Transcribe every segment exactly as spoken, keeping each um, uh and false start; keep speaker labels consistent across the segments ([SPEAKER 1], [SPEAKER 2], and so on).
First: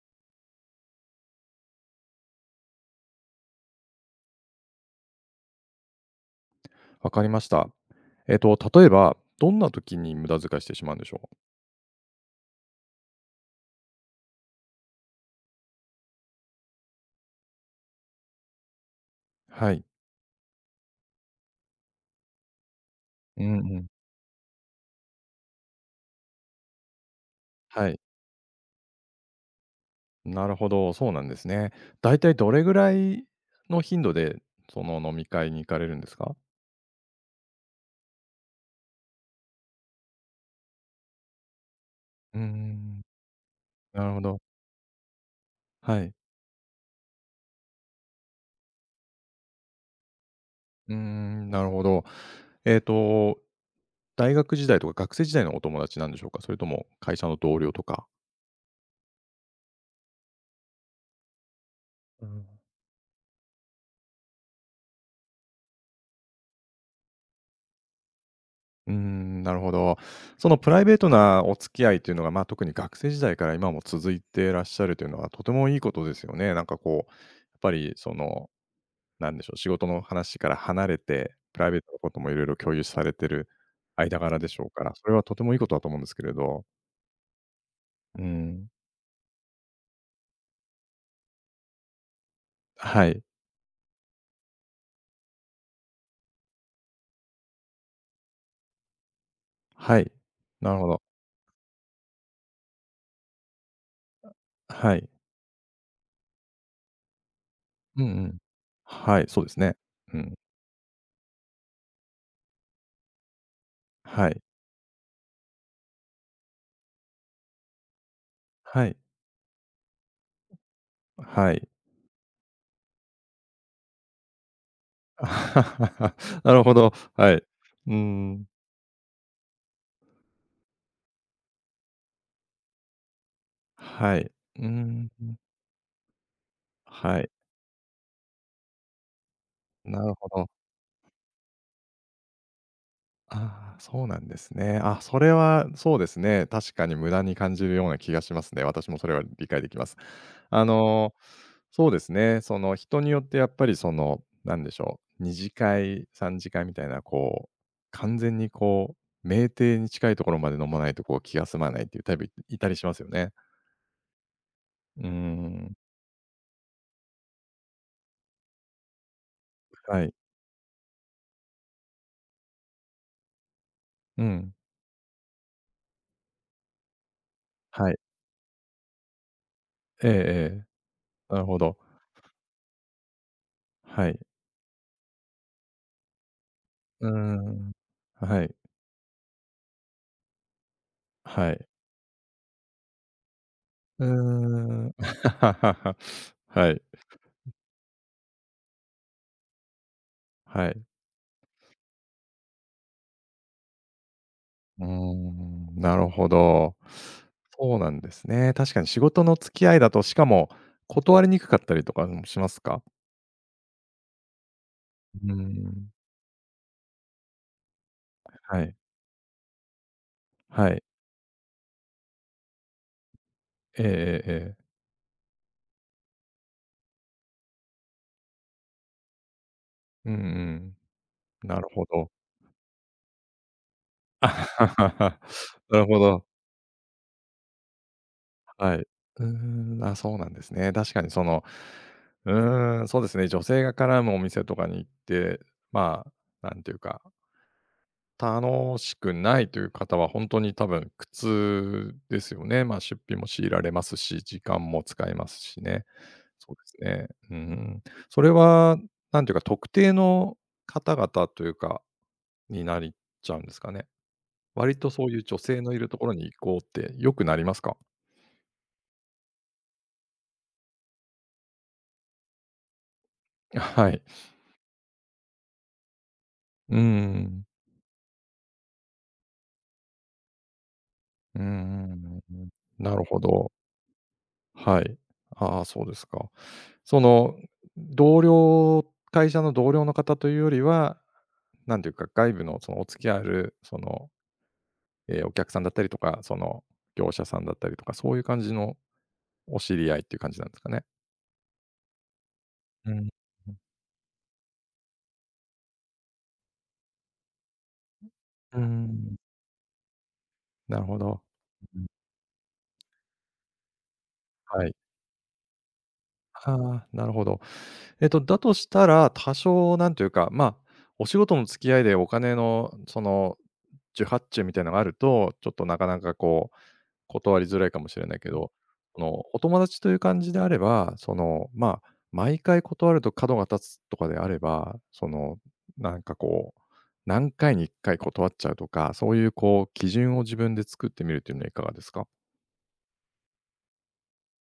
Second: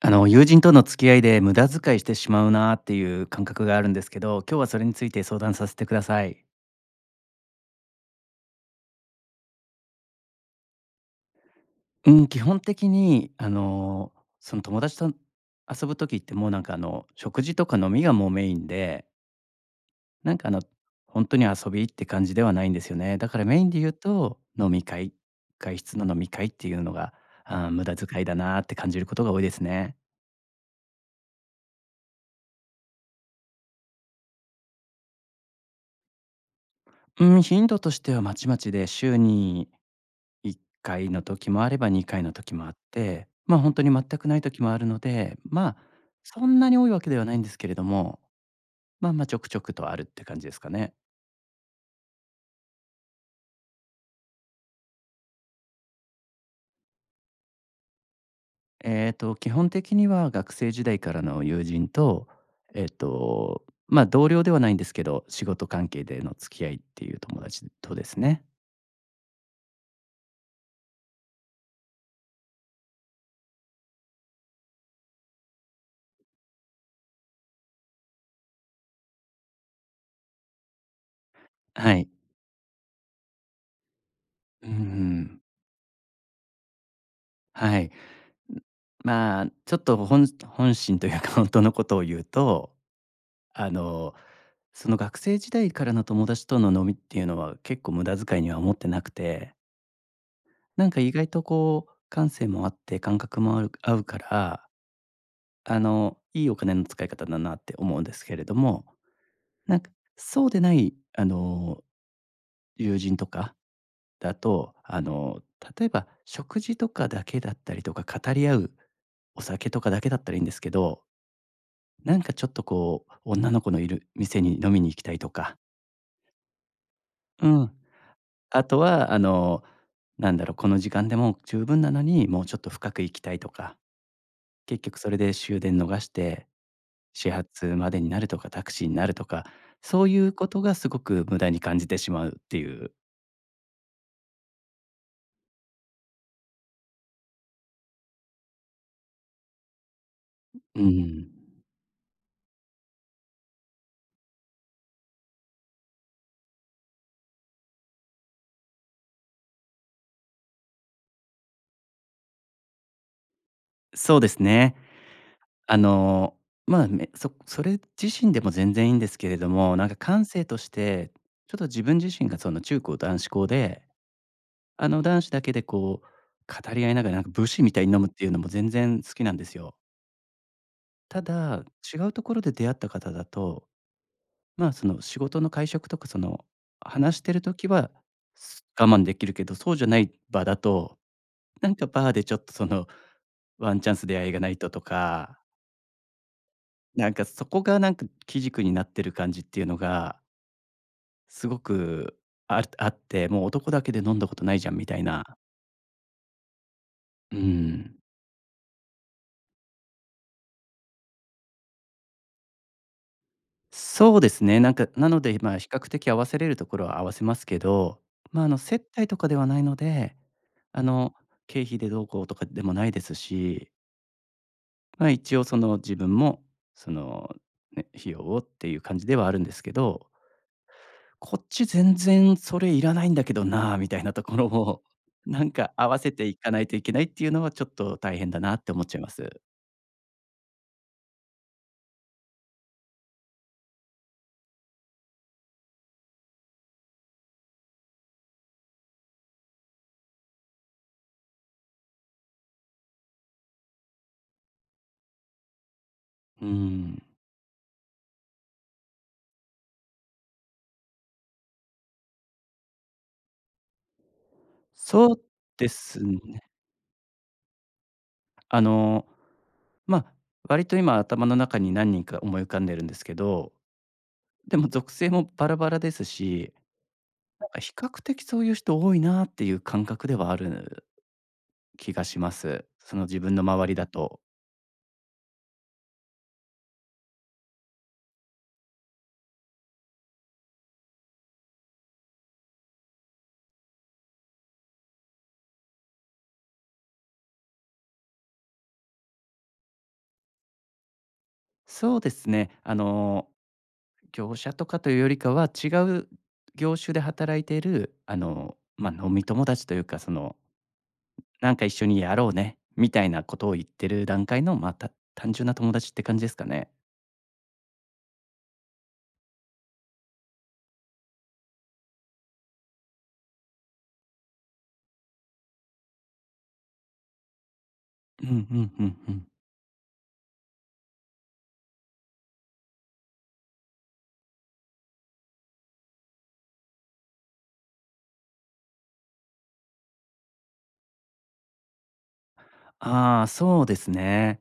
[SPEAKER 1] あの友人との付き合いで無駄遣いしてしまうなっていう感覚があるんですけど、今日はそれについて相談させてください。
[SPEAKER 2] わかりました。えっと、例えば、どんな時に無駄遣いしてしまうんでしょ
[SPEAKER 1] うん、基本的にあのその友達と遊ぶ時ってもうなんかあの食事とか飲みがもうメインで、
[SPEAKER 2] う？はい。
[SPEAKER 1] なんかあの本当に遊びって感じではないんですよね。だか
[SPEAKER 2] う
[SPEAKER 1] ら
[SPEAKER 2] ん
[SPEAKER 1] メ
[SPEAKER 2] う
[SPEAKER 1] インで
[SPEAKER 2] ん。
[SPEAKER 1] 言うと飲み会、外出の飲み会っていうのが、あ、無
[SPEAKER 2] は
[SPEAKER 1] 駄
[SPEAKER 2] い。
[SPEAKER 1] 遣いだなって感じることが多いですね。
[SPEAKER 2] なるほど、そうなんですね。だいたいどれぐらいの頻度で、その飲み会に行かれるんですか？
[SPEAKER 1] うん、頻度としてはまちまちで週にいっかいの時もあればにかいの
[SPEAKER 2] うー
[SPEAKER 1] 時もあっ
[SPEAKER 2] ん。
[SPEAKER 1] て、まあ、本当に全
[SPEAKER 2] なるほ
[SPEAKER 1] くな
[SPEAKER 2] ど、
[SPEAKER 1] い時もあるので、まあ、
[SPEAKER 2] はい。
[SPEAKER 1] そんなに多いわけではないんですけれども、まあまあ、ちょくちょくとあるって感じですか
[SPEAKER 2] う
[SPEAKER 1] ね。
[SPEAKER 2] ーん、なるほど。えっと、大学時代とか学生時代のお友達なんでしょうか？それとも会社の同僚とか。
[SPEAKER 1] ええと、基本的には学生時代からの友人と、えっと、まあ、同僚ではないんですけど、仕事関係での付き合いっていう友達とですね。
[SPEAKER 2] うーん、なるほど。そのプライベートなお付き合いというのが、まあ、特に学生時代から今も続いていらっしゃるというのはとてもいいことですよね。なんかこう、やっぱりその、なんでしょう、仕事の話から離れて、プライベー
[SPEAKER 1] は
[SPEAKER 2] トの
[SPEAKER 1] い。
[SPEAKER 2] こともいろいろ共有されてる間柄でしょ
[SPEAKER 1] うん
[SPEAKER 2] う
[SPEAKER 1] う
[SPEAKER 2] から、それはと
[SPEAKER 1] ん。
[SPEAKER 2] てもいいことだと思うんですけれど。
[SPEAKER 1] はい。
[SPEAKER 2] うん、
[SPEAKER 1] まあ、ちょっと本本心というか本当のことを言うと、
[SPEAKER 2] はい、
[SPEAKER 1] あの、その学生時代からの友達との飲みっていうのは結構無駄遣いには思ってなくて、
[SPEAKER 2] はい。なる
[SPEAKER 1] な
[SPEAKER 2] ほ
[SPEAKER 1] んか
[SPEAKER 2] ど。
[SPEAKER 1] 意外とこう感性もあって感覚もある合うから、
[SPEAKER 2] はい。
[SPEAKER 1] あの、いいお金の使い方だなって思う
[SPEAKER 2] う
[SPEAKER 1] ん
[SPEAKER 2] んう
[SPEAKER 1] ですけ
[SPEAKER 2] ん。
[SPEAKER 1] れども、
[SPEAKER 2] はい、そうです
[SPEAKER 1] な
[SPEAKER 2] ね。
[SPEAKER 1] んか
[SPEAKER 2] うん。
[SPEAKER 1] そうでない、あの、友人とか
[SPEAKER 2] は
[SPEAKER 1] だ
[SPEAKER 2] い、
[SPEAKER 1] と、あの、例えば食事とかだけだったりとか語り合う
[SPEAKER 2] はい、
[SPEAKER 1] お酒とかだけだったらいいんですけど、
[SPEAKER 2] はい。
[SPEAKER 1] なんかちょっとこう女の子のいる店に飲みに行きたいとか、
[SPEAKER 2] なるほど、はい。
[SPEAKER 1] うん。
[SPEAKER 2] うん。
[SPEAKER 1] あとは、あの、なんだろう、この時間でもう十分なのに、もうちょっと深く行きたいとか、
[SPEAKER 2] はい。うー
[SPEAKER 1] 結局そ
[SPEAKER 2] ん、
[SPEAKER 1] れで終電逃して、
[SPEAKER 2] は
[SPEAKER 1] 始
[SPEAKER 2] い。
[SPEAKER 1] 発までになるとか、タクシーになるとか、そ
[SPEAKER 2] な
[SPEAKER 1] う
[SPEAKER 2] る
[SPEAKER 1] い
[SPEAKER 2] ほ
[SPEAKER 1] うこ
[SPEAKER 2] ど。
[SPEAKER 1] とがすごく無駄に感じてしまうっていう。
[SPEAKER 2] ああ、そうなんですね。あ、それはそうですね。確かに無駄に感じるような気がしますね。私もそれは理解できます。あ
[SPEAKER 1] う
[SPEAKER 2] の、
[SPEAKER 1] ん。
[SPEAKER 2] そうですね。その、人によってやっぱりその、なんでしょう、に次会、さん次会みたいな、こう、完全にこう、酩酊に近いところまで飲まないと、こう、気が済まないっていうタイプ、いいたりしますよね。
[SPEAKER 1] そうですね。
[SPEAKER 2] うー
[SPEAKER 1] あ
[SPEAKER 2] ん。
[SPEAKER 1] の、まあ、めそそれ自身でも全然いいんですけれども、なんか
[SPEAKER 2] はい。
[SPEAKER 1] 感性として、ちょっと自分自身がその中高男子校で、
[SPEAKER 2] うん。
[SPEAKER 1] あの、男子だけでこう、語り合いながらなんか武士みたい
[SPEAKER 2] は
[SPEAKER 1] に
[SPEAKER 2] い。
[SPEAKER 1] 飲むっていうのも全然好きなんですよ。
[SPEAKER 2] ええええ。
[SPEAKER 1] た
[SPEAKER 2] なるほ
[SPEAKER 1] だ、
[SPEAKER 2] ど。
[SPEAKER 1] 違うところで出会った方だと、
[SPEAKER 2] はい。
[SPEAKER 1] まあ、その仕事の会食とか、その
[SPEAKER 2] うー
[SPEAKER 1] 話してる時
[SPEAKER 2] ん。
[SPEAKER 1] は、
[SPEAKER 2] はい。
[SPEAKER 1] す我慢できるけど、そうじゃない場だと、
[SPEAKER 2] は
[SPEAKER 1] な
[SPEAKER 2] い。
[SPEAKER 1] んかバーでちょっとそのワンチャン
[SPEAKER 2] う
[SPEAKER 1] ス
[SPEAKER 2] ー
[SPEAKER 1] 出会いがないとと
[SPEAKER 2] ん。
[SPEAKER 1] か、
[SPEAKER 2] はい、
[SPEAKER 1] なんかそこがなんか基軸になってる感じっていうのが
[SPEAKER 2] はい。
[SPEAKER 1] すごくああって、もう男だけで飲んだことないじゃん
[SPEAKER 2] う
[SPEAKER 1] み
[SPEAKER 2] ー
[SPEAKER 1] たいな。
[SPEAKER 2] ん、なるほど。
[SPEAKER 1] う
[SPEAKER 2] そうな
[SPEAKER 1] ん。
[SPEAKER 2] んですね。確かに仕事の付き合いだと、しかも断りにくかったりとかもしますか？
[SPEAKER 1] そうですね、なんか、なの
[SPEAKER 2] うー
[SPEAKER 1] で、まあ、比較
[SPEAKER 2] ん、
[SPEAKER 1] 的合わせれるところは合わせますけど、まあ、あの、
[SPEAKER 2] はい、
[SPEAKER 1] 接待とかではないので、
[SPEAKER 2] は
[SPEAKER 1] あ
[SPEAKER 2] い。
[SPEAKER 1] の、経費でどうこうとかでもないです
[SPEAKER 2] えええ
[SPEAKER 1] し、
[SPEAKER 2] えええ。
[SPEAKER 1] まあ、一応その自分も、その、ね、費用をっていう感じではあるんですけど、
[SPEAKER 2] うん
[SPEAKER 1] こっ
[SPEAKER 2] うん。な
[SPEAKER 1] ち
[SPEAKER 2] るほ
[SPEAKER 1] 全
[SPEAKER 2] ど。
[SPEAKER 1] 然それいらないんだけどなあ、みたいなと ころを、なんか
[SPEAKER 2] なる
[SPEAKER 1] 合わ
[SPEAKER 2] ほ
[SPEAKER 1] せ
[SPEAKER 2] ど、
[SPEAKER 1] ていかないといけないっていうのはちょっと大変だなって
[SPEAKER 2] はい。
[SPEAKER 1] 思っちゃいま
[SPEAKER 2] うー
[SPEAKER 1] す。
[SPEAKER 2] ん、まあ、そうなんですね。確かにその、うーん、そうですね、女性が絡むお店とかに行って、まあ、なんていうか楽しくないという方は、本当に多分苦痛ですよね。ま、出費も強いられますし、時間も使いますしね。
[SPEAKER 1] う
[SPEAKER 2] そうです
[SPEAKER 1] ん。
[SPEAKER 2] ね。うん。それは、なんていうか、特定の方々というか、になりちゃうんですかね。割とそ
[SPEAKER 1] そ
[SPEAKER 2] うい
[SPEAKER 1] う
[SPEAKER 2] う女性
[SPEAKER 1] で
[SPEAKER 2] のいると
[SPEAKER 1] す
[SPEAKER 2] ころに行
[SPEAKER 1] ね。
[SPEAKER 2] こうってよくなりますか？
[SPEAKER 1] あのま、あ割と今頭の中に何人か思い浮かんでるんですけど、
[SPEAKER 2] はい。
[SPEAKER 1] でも属性もバラバラですし、なんか比較的そういう人多いなっていう感覚ではある
[SPEAKER 2] う
[SPEAKER 1] 気がし
[SPEAKER 2] ん
[SPEAKER 1] ま
[SPEAKER 2] うん。
[SPEAKER 1] す。
[SPEAKER 2] な
[SPEAKER 1] その
[SPEAKER 2] る
[SPEAKER 1] 自
[SPEAKER 2] ほ
[SPEAKER 1] 分の
[SPEAKER 2] ど。
[SPEAKER 1] 周りだと。
[SPEAKER 2] はい。ああ、そうですか。その、同僚会社の同僚の方というよりはなんていうか、外部のそのお付き合いある、その、え、お客さんだったりとか、その業者さんだったりとか、そういう感じのお知り合いっていう感じなんですかね？
[SPEAKER 1] そうですね、あ
[SPEAKER 2] うん、
[SPEAKER 1] の、業者とかというよりかは違う業種で働いている、あの、
[SPEAKER 2] う
[SPEAKER 1] ま、あ飲
[SPEAKER 2] ん。
[SPEAKER 1] み友達というか、その、
[SPEAKER 2] なるほど。
[SPEAKER 1] なんか一
[SPEAKER 2] う
[SPEAKER 1] 緒
[SPEAKER 2] ん。
[SPEAKER 1] にやろうね、みたいなことを言ってる段階の、
[SPEAKER 2] は
[SPEAKER 1] まあ、
[SPEAKER 2] い。
[SPEAKER 1] た単純な友達って感じですかね。
[SPEAKER 2] ああ、なるほど。えっと、だとしたら、多少なんというか、ま、あお仕事の付き合いでお金のその受発注みたいなのがあると、ちょっとなかなかこう断りづらいかもしれない
[SPEAKER 1] うん
[SPEAKER 2] け
[SPEAKER 1] う
[SPEAKER 2] ど、
[SPEAKER 1] んうん
[SPEAKER 2] そ
[SPEAKER 1] う
[SPEAKER 2] の、
[SPEAKER 1] ん。
[SPEAKER 2] お友達という感じであれば、その、まあ、毎回断ると角が立つとかであれば、その、なんかこう、何回にいっかい断っちゃうとか、そういうこう基準を自分で作ってみるっていうのはいかがですか？
[SPEAKER 1] ああ、そうですね。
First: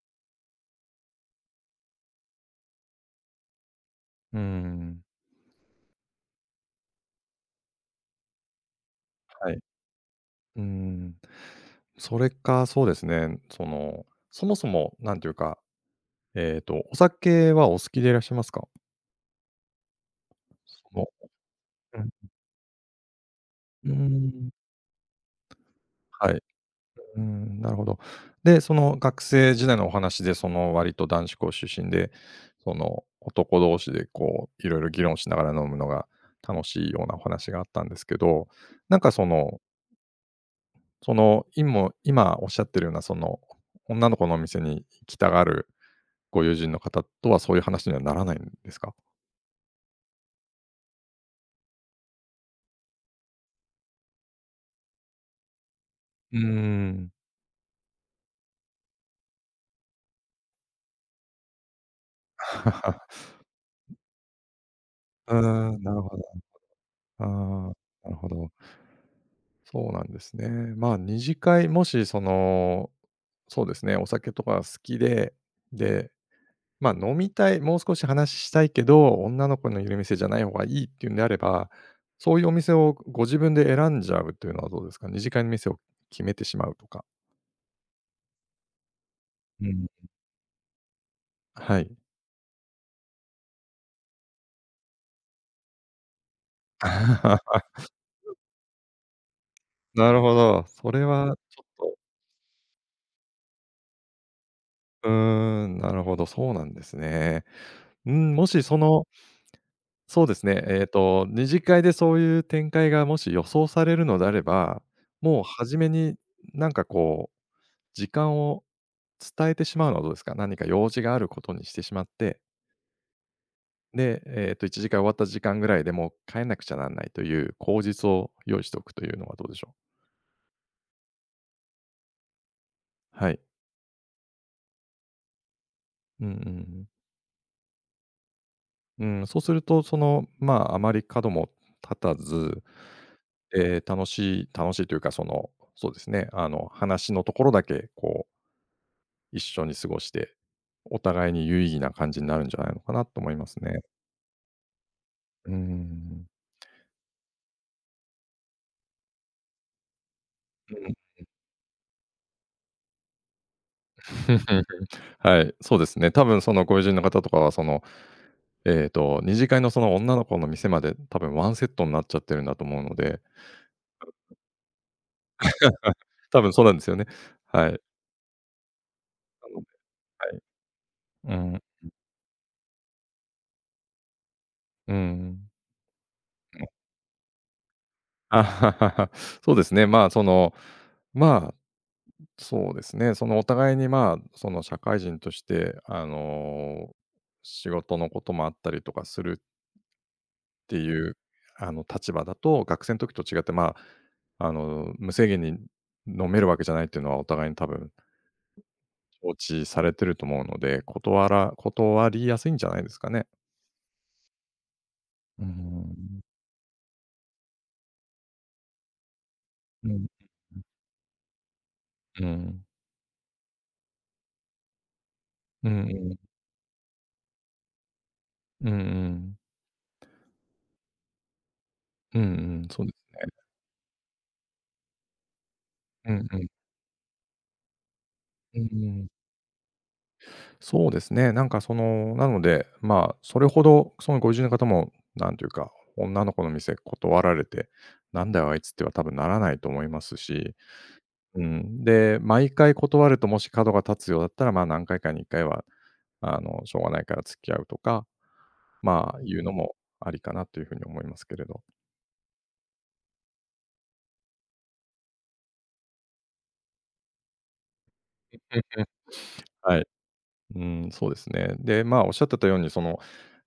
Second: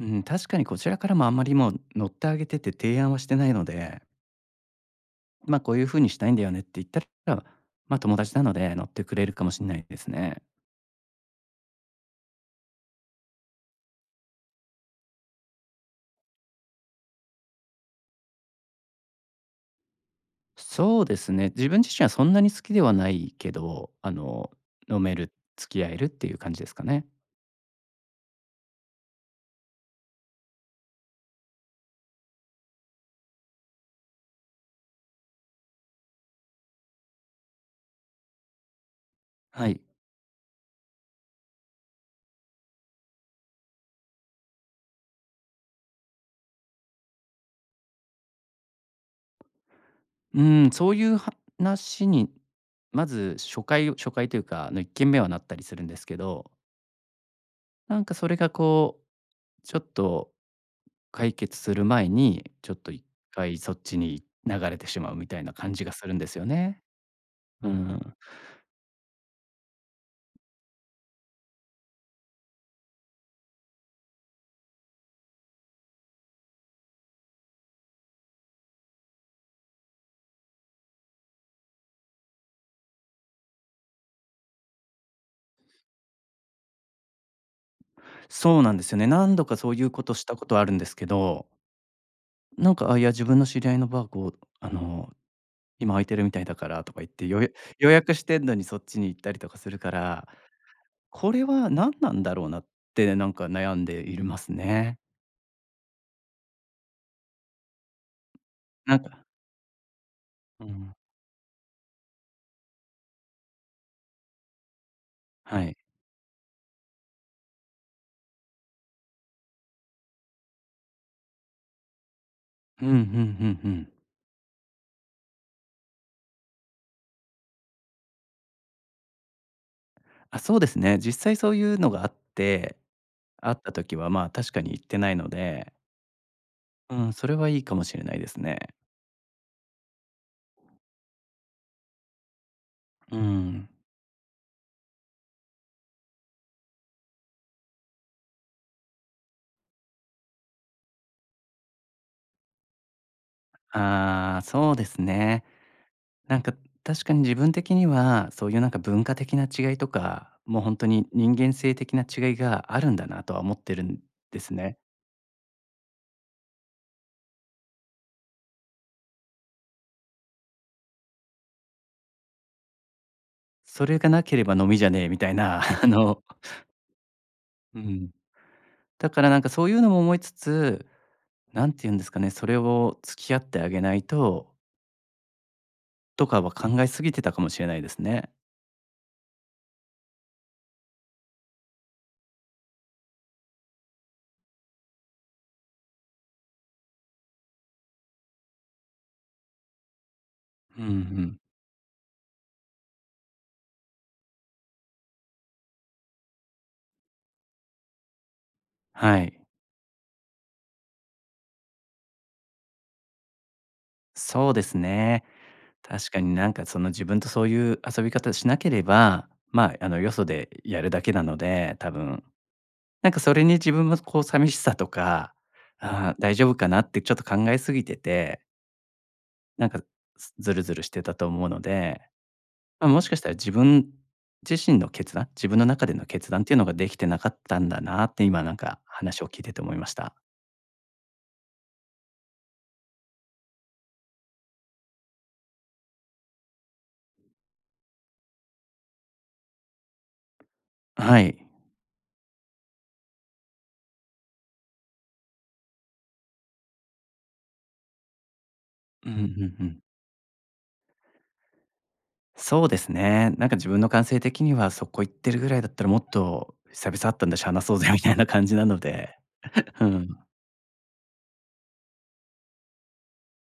[SPEAKER 1] うん、確かにこちらからもあんまりもう乗ってあげてて提案はしてないので、
[SPEAKER 2] うーん。
[SPEAKER 1] ま、こういう風にしたいんだよねって言ったら、ま、友達なので乗ってくれるかも
[SPEAKER 2] はい。う
[SPEAKER 1] しれないですね。
[SPEAKER 2] ーん。それか、そうですね、その、そもそもなんていうか、えっと、お酒はお好きでいらっしゃいますか？そ
[SPEAKER 1] そう
[SPEAKER 2] の
[SPEAKER 1] ですね、自分自身
[SPEAKER 2] う
[SPEAKER 1] は
[SPEAKER 2] ん。
[SPEAKER 1] そんなに好きではないけ
[SPEAKER 2] う
[SPEAKER 1] ど、
[SPEAKER 2] ー
[SPEAKER 1] あ
[SPEAKER 2] ん。
[SPEAKER 1] の、飲める、付き合えるって
[SPEAKER 2] は
[SPEAKER 1] いう
[SPEAKER 2] い。
[SPEAKER 1] 感じですかね。
[SPEAKER 2] うん、なるほど。で、その学生時代のお話で、その割と男子校出身で、その男同士でこういろいろ議論しながら飲むのが楽しいようなお話があったんですけど、なんかその、
[SPEAKER 1] はい。
[SPEAKER 2] その、今今おっしゃってるようなその女の子のお店に行きたがるご友人の方とはそういう話にはならないんですか？
[SPEAKER 1] うん、そういう話に、まず初回初回というか、あのいっけんめはなったりするんですけ
[SPEAKER 2] うー
[SPEAKER 1] ど、
[SPEAKER 2] ん。
[SPEAKER 1] なんかそれがこう、ちょっと解決する前に、ちょっと一 回そっちに流れてしまうみ
[SPEAKER 2] う
[SPEAKER 1] たいな感
[SPEAKER 2] ーん、
[SPEAKER 1] じが
[SPEAKER 2] なる
[SPEAKER 1] するん
[SPEAKER 2] ほど。
[SPEAKER 1] ですよね。
[SPEAKER 2] あ
[SPEAKER 1] う
[SPEAKER 2] あ、な
[SPEAKER 1] ん、
[SPEAKER 2] るほど。そうなんですね。まあ、二次会、もしその、そうですね、お酒とか好きで、で、まあ、飲みたい、もう少し話したいけど、女の子のいる店じゃない方がいいっていうんであれば、そういうお店をご自分で選んじゃうというのはどうですか？二次会の店を決めてしまうとか。
[SPEAKER 1] そうなんですよね。何度か
[SPEAKER 2] う
[SPEAKER 1] そうい
[SPEAKER 2] ん。
[SPEAKER 1] うことしたことあるんですけど、
[SPEAKER 2] はい。
[SPEAKER 1] なんか、あ、いや自分の知り合いのバーこう、あの、今空いてるみたいだからとか言って、予約 予約してんのにそっちに行ったりとかするか
[SPEAKER 2] なる
[SPEAKER 1] ら、
[SPEAKER 2] ほど。それ
[SPEAKER 1] こ
[SPEAKER 2] は
[SPEAKER 1] れ
[SPEAKER 2] ちょっ
[SPEAKER 1] は何
[SPEAKER 2] と、
[SPEAKER 1] なんだろうなって、なんか悩んでいるますね。
[SPEAKER 2] うーん、なるほど、そうなんですね。うん、もしそ
[SPEAKER 1] なん
[SPEAKER 2] の
[SPEAKER 1] か
[SPEAKER 2] そうですね。
[SPEAKER 1] う
[SPEAKER 2] えっ
[SPEAKER 1] ん、
[SPEAKER 2] と、二次会でそういう展開がもし予想されるのであれば、もう
[SPEAKER 1] はい。
[SPEAKER 2] 初めになんかこう、時間を伝えてしまうのはどうですか？何か用事があることにしてしまって、
[SPEAKER 1] うん、うんうんうん。
[SPEAKER 2] で、えっといち次会終わった時間ぐらいでもう帰んなくちゃなんないという口実を用意しておくというのはどうでしょう？
[SPEAKER 1] あ、そうですね。実際そういうのがあって、
[SPEAKER 2] はい。
[SPEAKER 1] 会った時は、まあ、確かに行ってないので、
[SPEAKER 2] うんうんうん。
[SPEAKER 1] うん、それはいいかもしれないですね。
[SPEAKER 2] うん、そうすると、その、まあ、あまり角も立たず、
[SPEAKER 1] うん。
[SPEAKER 2] えー楽しい楽しいというか、その、そうですね、あの、話のところだけこう一緒に過ごして、お互いに有意義な感じになるんじゃないのかなと思いますね。
[SPEAKER 1] ああ、そうですね。
[SPEAKER 2] うーん。
[SPEAKER 1] なんか、確かに自分的には、そういうなんか文化的な違いとか、もう
[SPEAKER 2] う
[SPEAKER 1] 本当
[SPEAKER 2] ん。
[SPEAKER 1] に人間性的な違いがあるんだなとは思ってるんですね。
[SPEAKER 2] はい、そうですね。多分そのご友人の方とかは、その、えっと、二次会のその女の子の店まで多分ワンセットになっちゃってるんだと思うので、
[SPEAKER 1] それがなければ飲みじゃねえみたいな、あ の、
[SPEAKER 2] 多分そうなんですよね。は
[SPEAKER 1] う
[SPEAKER 2] い。
[SPEAKER 1] ん。だからなんか
[SPEAKER 2] なの
[SPEAKER 1] そ
[SPEAKER 2] で、
[SPEAKER 1] ういうのも思いつつ、
[SPEAKER 2] はい。うん、
[SPEAKER 1] なんて言うんですかね、それを付き合ってあげないと、
[SPEAKER 2] うん。
[SPEAKER 1] とかは考えすぎてたかもしれないですね。
[SPEAKER 2] あ、そうですね、まあ、その、まあ、そうですね、そのお互いに、まあ、その社会人として、あの、仕事のこともあったりとかするて
[SPEAKER 1] うんう
[SPEAKER 2] いう、
[SPEAKER 1] ん。
[SPEAKER 2] あの、立場だと、学生の時と違って、まあ、あの、無制限に飲めるわけじゃないっていうのはお互いに多分
[SPEAKER 1] は
[SPEAKER 2] 承
[SPEAKER 1] い。
[SPEAKER 2] 知されてると思うので、断ら断りやすいんじゃないですかね。
[SPEAKER 1] そうですね。
[SPEAKER 2] うー
[SPEAKER 1] 確
[SPEAKER 2] ん。
[SPEAKER 1] かになんかその自分とそういう遊び方しなければ、まあ、あ
[SPEAKER 2] う
[SPEAKER 1] の
[SPEAKER 2] ん。
[SPEAKER 1] よそでやるだけなので、多分。
[SPEAKER 2] うん。
[SPEAKER 1] なんかそれに自分もこう寂しさとか、
[SPEAKER 2] うんう
[SPEAKER 1] あ
[SPEAKER 2] ん。
[SPEAKER 1] ー大丈夫かなってちょっと考えすぎてて、
[SPEAKER 2] うんうん。
[SPEAKER 1] なんかずずるずるしてたと思うので、
[SPEAKER 2] うんうん、そう
[SPEAKER 1] まあ、
[SPEAKER 2] で
[SPEAKER 1] もしかし
[SPEAKER 2] す
[SPEAKER 1] たら
[SPEAKER 2] ね。
[SPEAKER 1] 自分自身の決断、自分の中での
[SPEAKER 2] うん
[SPEAKER 1] 決
[SPEAKER 2] う
[SPEAKER 1] 断っ
[SPEAKER 2] ん。
[SPEAKER 1] ていうのができてなかったんだなって今なん
[SPEAKER 2] うん
[SPEAKER 1] か
[SPEAKER 2] うん。
[SPEAKER 1] 話を聞いてて思いました。
[SPEAKER 2] そうですね、なんかその、なので、まあ、それほどそのご友人の方も、なんていうか、女の子の店断られて、なんだよあいつっては多分ならないと思いますし。
[SPEAKER 1] はい。
[SPEAKER 2] うん。で、毎回断ると、もし角が立つようだったら、まあ、何回かにいっかいは、あの、しょうがないから付き合うとか、
[SPEAKER 1] うん
[SPEAKER 2] ま
[SPEAKER 1] う
[SPEAKER 2] あ、
[SPEAKER 1] ん
[SPEAKER 2] いうの
[SPEAKER 1] う
[SPEAKER 2] も
[SPEAKER 1] ん。
[SPEAKER 2] ありかなというふうに思いますけれど。
[SPEAKER 1] そうですね。なんか自分の感性的にはそこ行ってるぐらいだったらもっと久々会ったんだし、話そうぜみたいな感じ
[SPEAKER 2] うん。
[SPEAKER 1] なので。
[SPEAKER 2] は
[SPEAKER 1] う
[SPEAKER 2] い。
[SPEAKER 1] ん。
[SPEAKER 2] うん、そうですね。で、まあ、おっしゃってたように、その、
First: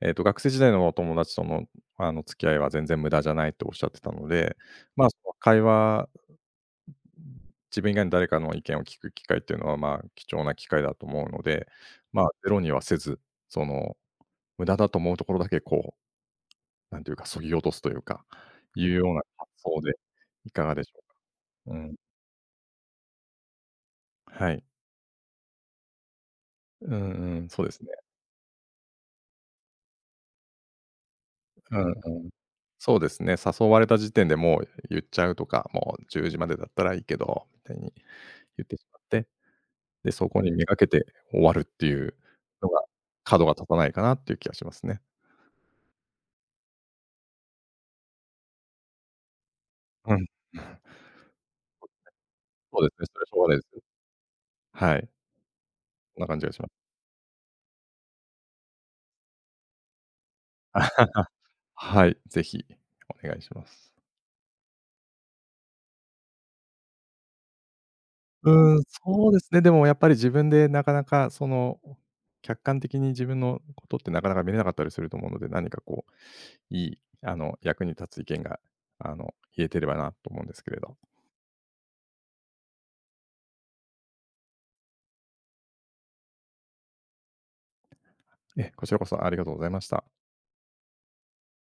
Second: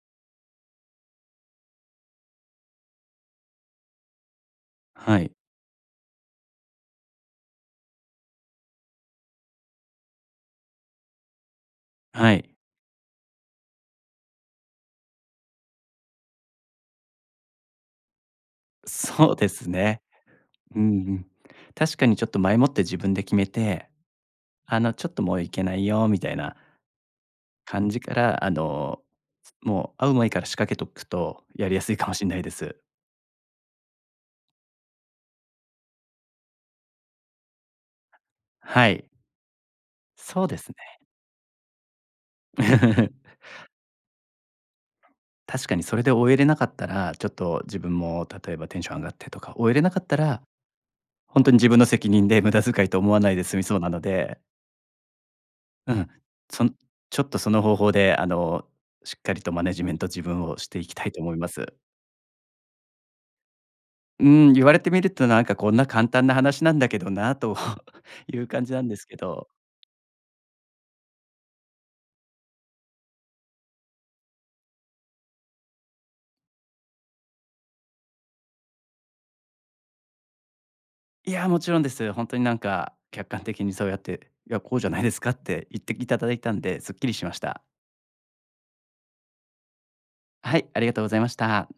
[SPEAKER 2] えっと、学生時代のお友達との、あの、付き合いは全然無駄じゃないとおっしゃってたので、まあ、そ
[SPEAKER 1] はい。
[SPEAKER 2] の会話、自分以外に誰かの意見を聞く機会っていうのは、まあ、貴重な機会だと思うので、まあ、
[SPEAKER 1] はい。
[SPEAKER 2] ゼロにはせず、その、無駄だと思うところだけこうなんていうか、削ぎ落とすというか、いうような
[SPEAKER 1] そうで
[SPEAKER 2] 発
[SPEAKER 1] す
[SPEAKER 2] 想で
[SPEAKER 1] ね。
[SPEAKER 2] いかが
[SPEAKER 1] うんう
[SPEAKER 2] でしょ
[SPEAKER 1] ん。
[SPEAKER 2] う？う
[SPEAKER 1] 確
[SPEAKER 2] ん。
[SPEAKER 1] かにちょっと前もって自分で決めて、
[SPEAKER 2] はい。
[SPEAKER 1] あの、ちょっともう行けないよみたいな
[SPEAKER 2] うんうん、そうです
[SPEAKER 1] 感
[SPEAKER 2] ね。
[SPEAKER 1] じから、あの、もう会う前から仕掛けとくとやり
[SPEAKER 2] う
[SPEAKER 1] や
[SPEAKER 2] んう
[SPEAKER 1] す
[SPEAKER 2] ん。
[SPEAKER 1] いかもしれないです。
[SPEAKER 2] そうですね、誘われた時点でもう言っちゃうとか、もうじゅうじまでだったらいいけど、みたいに言ってし
[SPEAKER 1] は
[SPEAKER 2] まっ
[SPEAKER 1] い。
[SPEAKER 2] て、で、そこ
[SPEAKER 1] そう
[SPEAKER 2] に
[SPEAKER 1] で
[SPEAKER 2] め
[SPEAKER 1] す
[SPEAKER 2] が
[SPEAKER 1] ね。
[SPEAKER 2] けて終わるっていうのが、角が立たないかなっていう気がしますね。
[SPEAKER 1] 確かにそれで終えれなかったら、ちょっと自分も例えばテンション上がってとか、終えれなかっ
[SPEAKER 2] う
[SPEAKER 1] た
[SPEAKER 2] ん。
[SPEAKER 1] ら、本当に自分の責任で無駄
[SPEAKER 2] そ
[SPEAKER 1] 遣い
[SPEAKER 2] うで
[SPEAKER 1] と
[SPEAKER 2] すね、
[SPEAKER 1] 思わ
[SPEAKER 2] それし
[SPEAKER 1] ない
[SPEAKER 2] ょう
[SPEAKER 1] で
[SPEAKER 2] がない
[SPEAKER 1] 済
[SPEAKER 2] で
[SPEAKER 1] みそ
[SPEAKER 2] す。
[SPEAKER 1] うなので、
[SPEAKER 2] はい。
[SPEAKER 1] うん、
[SPEAKER 2] そんな感じがし
[SPEAKER 1] そ
[SPEAKER 2] ま
[SPEAKER 1] ん
[SPEAKER 2] す。
[SPEAKER 1] ちょっとその方法であの、しっかりとマネジメント自分をしていきたいと思 います。
[SPEAKER 2] はい、ぜひお願いします。
[SPEAKER 1] うん、言われてみるとなんかこんな簡単な話なんだけどなと いう感じ
[SPEAKER 2] うー
[SPEAKER 1] な
[SPEAKER 2] ん、
[SPEAKER 1] んですけ
[SPEAKER 2] そうで
[SPEAKER 1] ど、
[SPEAKER 2] すね。でもやっぱり自分でなかなかその、客観的に自分のことってなかなか見れなかったりすると思うので、何かこう、いい、あの、役に立つ意見が、あの、言えてればなと思うんですけれど。
[SPEAKER 1] いや、もちろんです。本当になんか客観的にそうやって、いや、こうじゃないですかって言っていただいたんで、すっきりしました。
[SPEAKER 2] ええ、こちらこそありがとうございました。
[SPEAKER 1] はい、ありがとうございました。